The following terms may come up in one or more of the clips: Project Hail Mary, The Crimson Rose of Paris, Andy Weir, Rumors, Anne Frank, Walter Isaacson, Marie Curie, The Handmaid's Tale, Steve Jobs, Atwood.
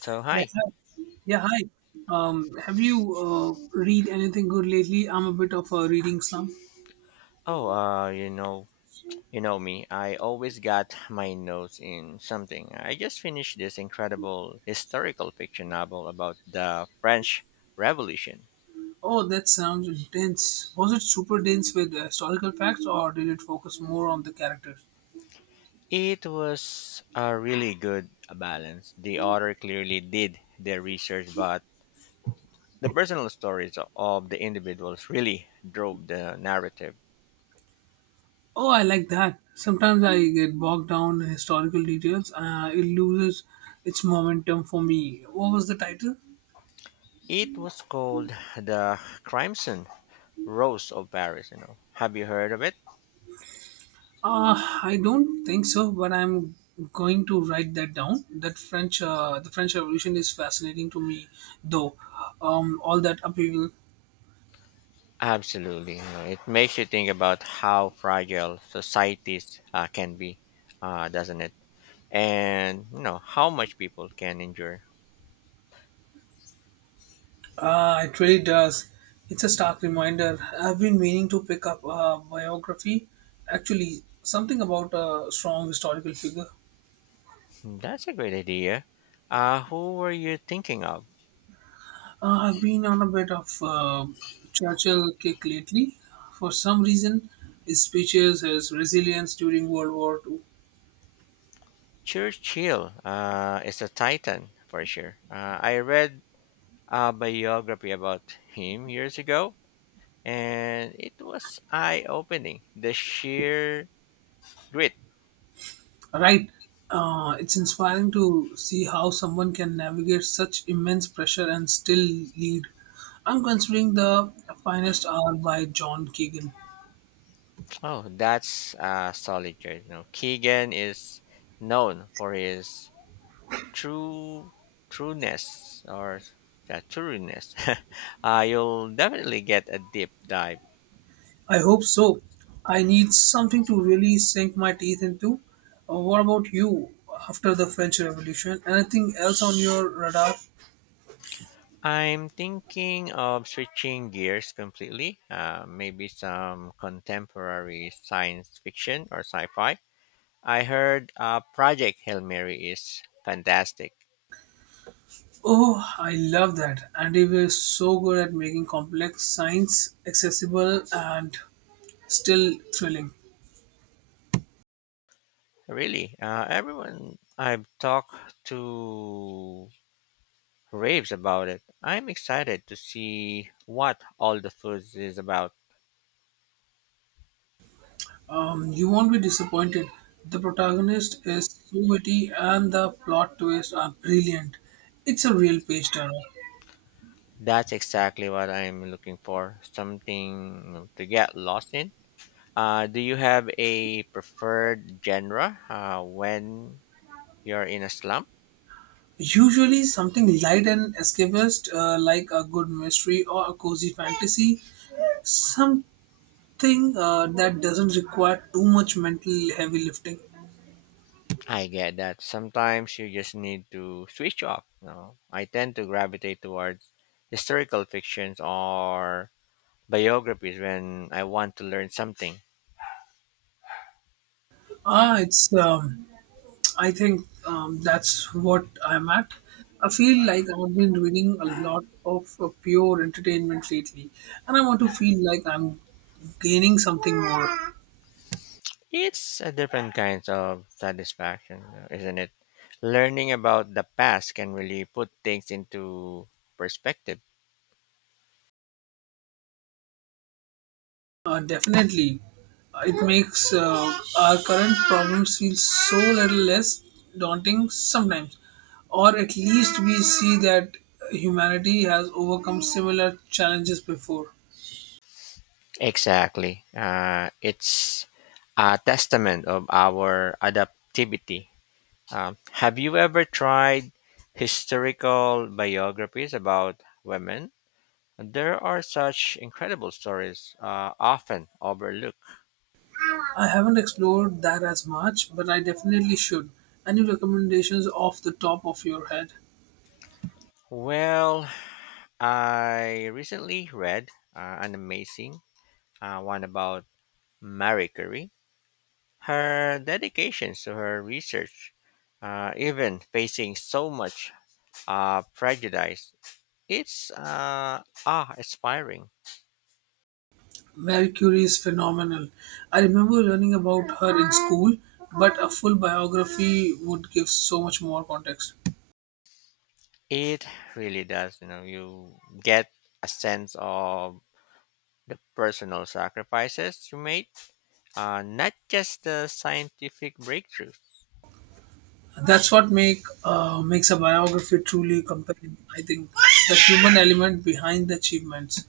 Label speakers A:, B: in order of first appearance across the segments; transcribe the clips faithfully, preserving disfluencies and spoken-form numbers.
A: So
B: Yes,
A: hi.
B: hi. Yeah, hi. Um, have you uh, read anything good lately? I'm a bit of a reading slump.
A: Oh, uh, you know, you know me. I always got my nose in something. I just finished this incredible historical fiction novel about the French Revolution.
B: Oh, that sounds dense. Was it super dense with historical facts, or did it focus more on the characters?
A: It was a really good balance. The author clearly did their research, but the personal stories of the individuals really drove the narrative.
B: Oh, I like that. Sometimes I get bogged down in historical details. Uh, it loses its momentum for me. What was the title?
A: It was called The Crimson Rose of Paris, you know. Have you heard of it?
B: Uh, I don't think so, but I'm going to write that down. That French, uh, the French Revolution is fascinating to me, though. Um, all that upheaval,
A: Absolutely. you know, It makes you think about how fragile societies uh, can be, uh, doesn't it? And, you know, how much people can endure.
B: uh, it really does. It's a stark reminder. I've been meaning to pick up a biography, actually, something about a strong historical figure.
A: Hmm. That's a great idea. Uh, who were you thinking of?
B: Uh, I've been on a bit of uh, Churchill kick lately. For some reason, his speeches, his resilience during World War Two.
A: Churchill uh, is a titan for sure. Uh, I read a biography about him years ago, and it was eye opening. The sheer grit.
B: Right. Uh, it's inspiring to see how someone can navigate such immense pressure and still lead. I'm considering The Finest Hour by John Keegan.
A: Oh, that's a solid choice. No, Keegan is known for his true trueness or uh, trueness. uh, you'll definitely get a deep dive.
B: I hope so. I need something to really sink my teeth into. Uh, what about you after the French Revolution? Anything else on your radar?
A: I'm thinking of switching gears completely. Uh, maybe some contemporary science fiction or sci-fi. I heard uh, Project Hail Mary is fantastic.
B: Oh, I love that. Andy Weir is so good at making complex science accessible and still thrilling.
A: Really, uh, everyone I've talked to raves about it. I'm excited to see what all the foods is about.
B: Um, you won't be disappointed. The protagonist is so witty and the plot twists are brilliant. It's a real page turner.
A: That's exactly what I'm looking for. Something to get lost in. Uh, do you have a preferred genre uh, when you're in a slump?
B: Usually, something light and escapist, uh, like a good mystery or a cozy fantasy, something uh, that doesn't require too much mental heavy lifting.
A: I get that. Sometimes you just need to switch off. You know? I tend to gravitate towards historical fictions or biographies when I want to learn something.
B: Ah, it's. Um, I think um, that's what I'm at. I feel like I've been reading a lot of uh, pure entertainment lately, and I want to feel like I'm gaining something more.
A: It's a different kind of satisfaction, uh, isn't it? Learning about the past can really put things into perspective.
B: Uh, definitely. Uh, it makes uh, our current problems feel so little less daunting sometimes, or at least we see that humanity has overcome similar challenges before.
A: Exactly. Uh, it's a testament of our adaptivity. Um, have you ever tried historical biographies about women? There are such incredible stories, uh, often overlooked.
B: I haven't explored that as much, but I definitely should. Any recommendations off the top of your head?
A: Well, I recently read uh, an amazing uh, one about Marie Curie, her dedication to her research, uh, even facing so much uh, prejudice, it's uh, ah inspiring.
B: Mary Curie is phenomenal. I remember learning about her in school, but a full biography would give so much more context.
A: It really does. You know, you get a sense of the personal sacrifices you made, uh, not just the scientific breakthroughs.
B: That's what make uh, makes a biography truly compelling. I think the human element behind the achievements.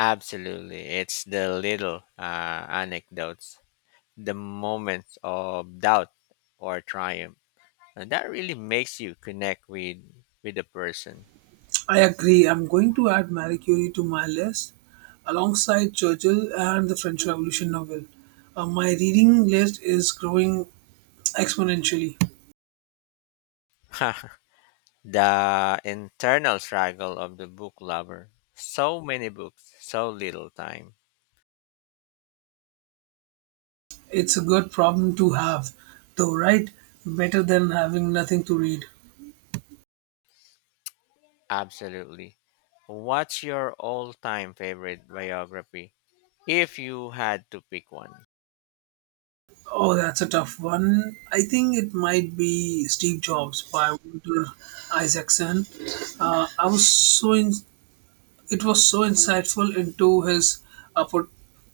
A: Absolutely, it's the little uh, anecdotes, the moments of doubt or triumph. And that really makes you connect with with the person.
B: I agree. I'm going to add Marie Curie to my list, alongside Churchill and the French Revolution novel. Uh, my reading list is growing exponentially.
A: the internal struggle of the book lover. So many books, so little time.
B: It's a good problem to have, though, right? Better than having nothing to read.
A: Absolutely. What's your all-time favorite biography if you had to pick one?
B: Oh, that's a tough one. I think it might be Steve Jobs by Walter Isaacson. Uh, I was so in, It was so insightful into his uh, per-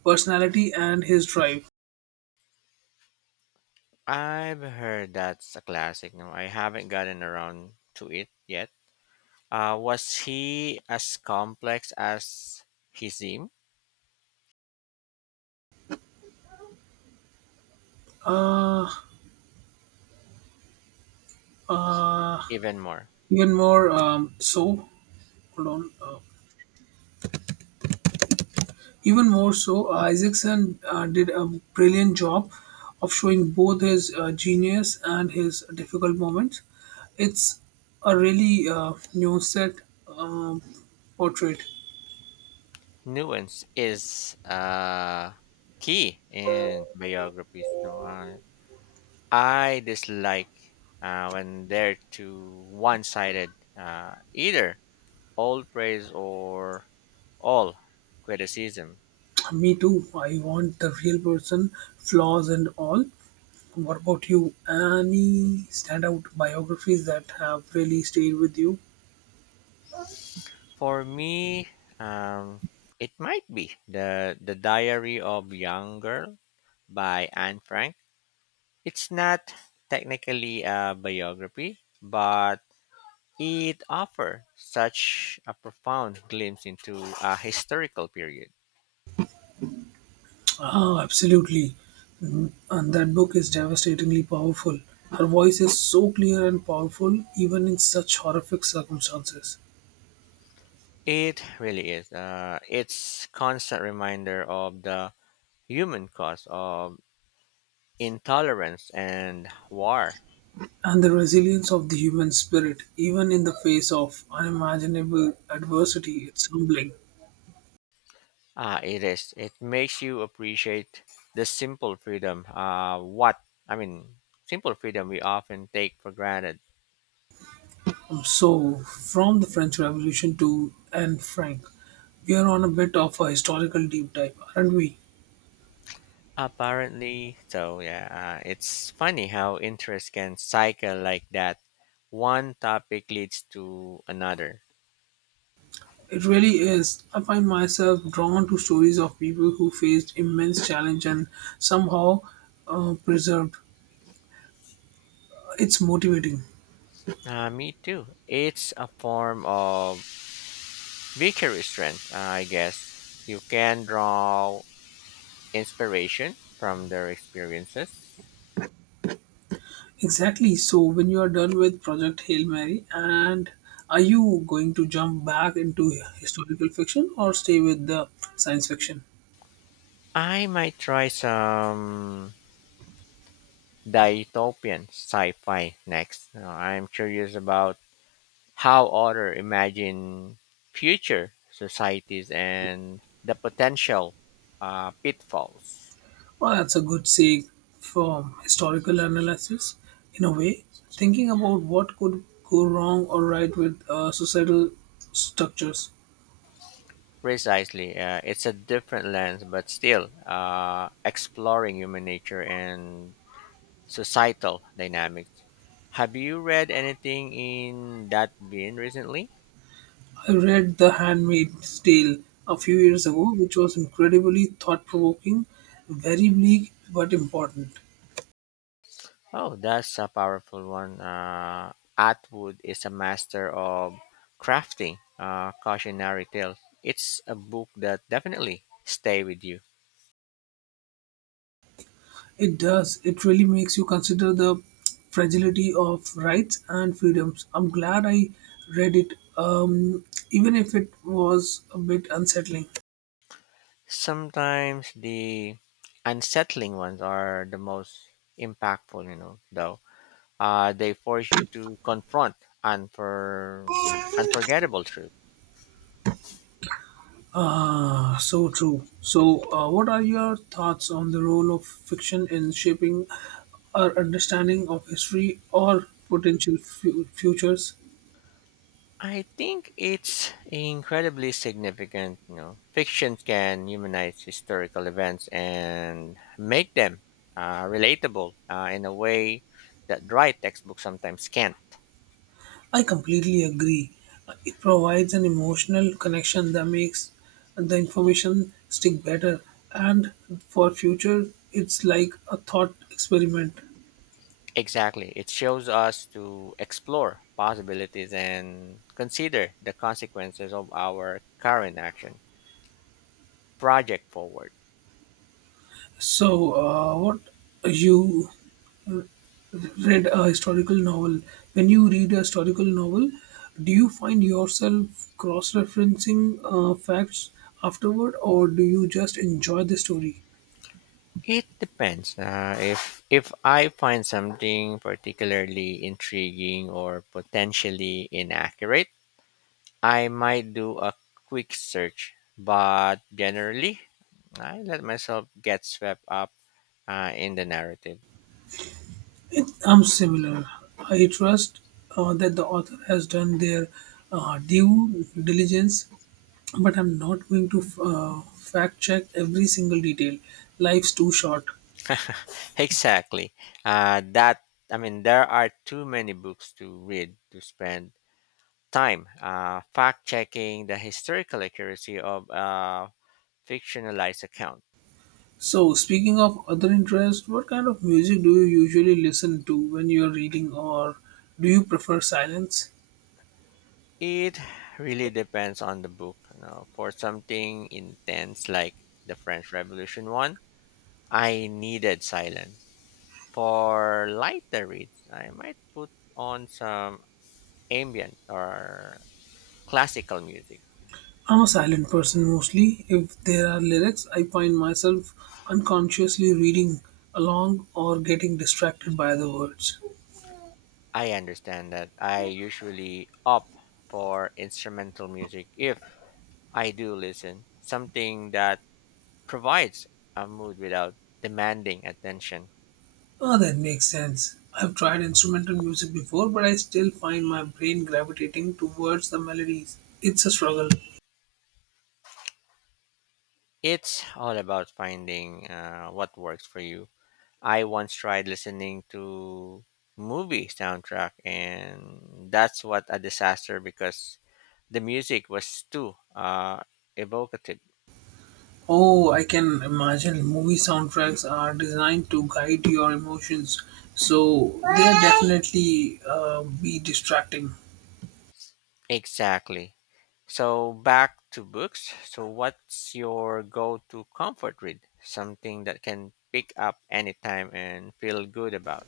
B: personality and his drive.
A: I've heard that's a classic. No, I haven't gotten around to it yet. Uh, was he as complex as he seemed?
B: Uh, uh,
A: Even more.
B: even more um, so. Hold on. Uh, Even more so. uh, Isaacson uh, did a brilliant job of showing both his uh, genius and his difficult moments. It's a really uh, nuanced um, portrait.
A: Nuance is uh, key in biographies. No, uh, I dislike uh, when they're too one-sided, uh, either all praise or all criticism.
B: Me too. I want the real person, flaws and all. What about you? Any standout biographies that have really stayed with you?
A: For me, um, it might be the the Diary of Young Girl by Anne Frank. It's not technically a biography, but it offers such a profound glimpse into a historical period.
B: Oh, absolutely. Mm, and that book is devastatingly powerful. Her voice is so clear and powerful, even in such horrific circumstances.
A: It really is. Uh, it's constant reminder of the human cost of intolerance and war.
B: And the resilience of the human spirit, even in the face of unimaginable adversity, it's humbling.
A: Ah, it is. It makes you appreciate the simple freedom. Uh, what I mean, simple freedom we often take for granted.
B: Um, So, from the French Revolution to Anne Frank, we are on a bit of a historical deep dive, aren't we?
A: Apparently, so yeah, uh, it's funny how interest can cycle like that. One topic leads to another.
B: It really is. I find myself drawn to stories of people who faced immense challenge and somehow uh, preserved. It's motivating.
A: Uh, me too. It's a form of vicary strength, uh, I guess. You can draw inspiration from their experiences.
B: Exactly. So when you are done with Project Hail Mary, and are you going to jump back into historical fiction or stay with the science fiction?
A: I might try some dystopian sci fi next. Uh, I'm curious about how authors imagine future societies and the potential uh, pitfalls.
B: Well, that's a good say for historical analysis. In a way, thinking about what could go wrong or right with uh, societal structures.
A: Precisely, uh, it's a different lens, but still uh, exploring human nature and societal dynamics. Have you read anything in that vein recently?
B: I read The Handmaid's Tale a few years ago, which was incredibly thought provoking, very bleak but important.
A: Oh, that's a powerful one. Uh, Atwood is a master of crafting uh, cautionary tales. It's a book that definitely stay with you.
B: It does, it really makes you consider the fragility of rights and freedoms. I'm glad I read it, um, even if it was a bit unsettling.
A: Sometimes the unsettling ones are the most impactful, you know, though. Uh, they force you to confront unfor- unforgettable truth.
B: Ah, so true. So, uh, what are your thoughts on the role of fiction in shaping our understanding of history or potential fu- futures?
A: I think it's incredibly significant, you know. Fiction can humanize historical events and make them uh, relatable uh, in a way that dry textbooks sometimes can't.
B: I completely agree. It provides an emotional connection that makes the information stick better. And for future, it's like a thought experiment.
A: Exactly. It shows us to explore possibilities and consider the consequences of our current action. Project forward.
B: So, uh, what you read a historical novel. When you read a historical novel, do you find yourself cross referencing uh, facts afterward, or do you just enjoy the story?
A: It depends. Uh, if if I find something particularly intriguing or potentially inaccurate, I might do a quick search. But generally, I let myself get swept up uh, in the narrative.
B: It, I'm similar. I trust uh, that the author has done their uh, due diligence, but I'm not going to uh, fact check every single detail. Life's too short.
A: Exactly. Uh, that I mean, there are too many books to read to spend time uh, fact checking the historical accuracy of a fictionalized account.
B: So, speaking of other interests, what kind of music do you usually listen to when you're reading, or do you prefer silence?
A: It really depends on the book. You know. For something intense like the French Revolution one, I needed silence. For lighter reads, I might put on some ambient or classical music.
B: I'm a silent person mostly. If there are lyrics, I find myself unconsciously reading along or getting distracted by the words.
A: I understand that. I usually opt for instrumental music if I do listen, something that provides a mood without demanding attention.
B: Oh, that makes sense. I've tried instrumental music before, but I still find my brain gravitating towards the melodies. It's a struggle.
A: It's all about finding uh, what works for you. I once tried listening to movie soundtrack and that's what a disaster because the music was too uh, evocative.
B: Oh, I can imagine movie soundtracks are designed to guide your emotions, so they'll definitely uh, be distracting.
A: Exactly. So back to books. So what's your go-to comfort read? Something that can pick up anytime and feel good about.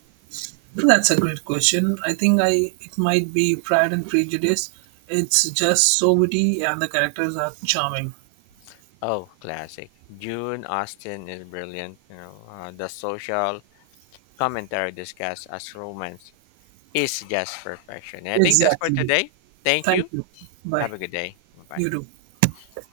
B: That's a great question. I think I it might be Pride and Prejudice. It's just so witty, and the characters are charming.
A: Oh, classic. June Austen is brilliant. You know, uh, the social commentary discussed as romance is just perfection. And I think that's for
B: Exactly.
A: today. Thank
B: Thank
A: you.
B: you.
A: Have
B: Bye.
A: a good day. Bye bye.
B: You too.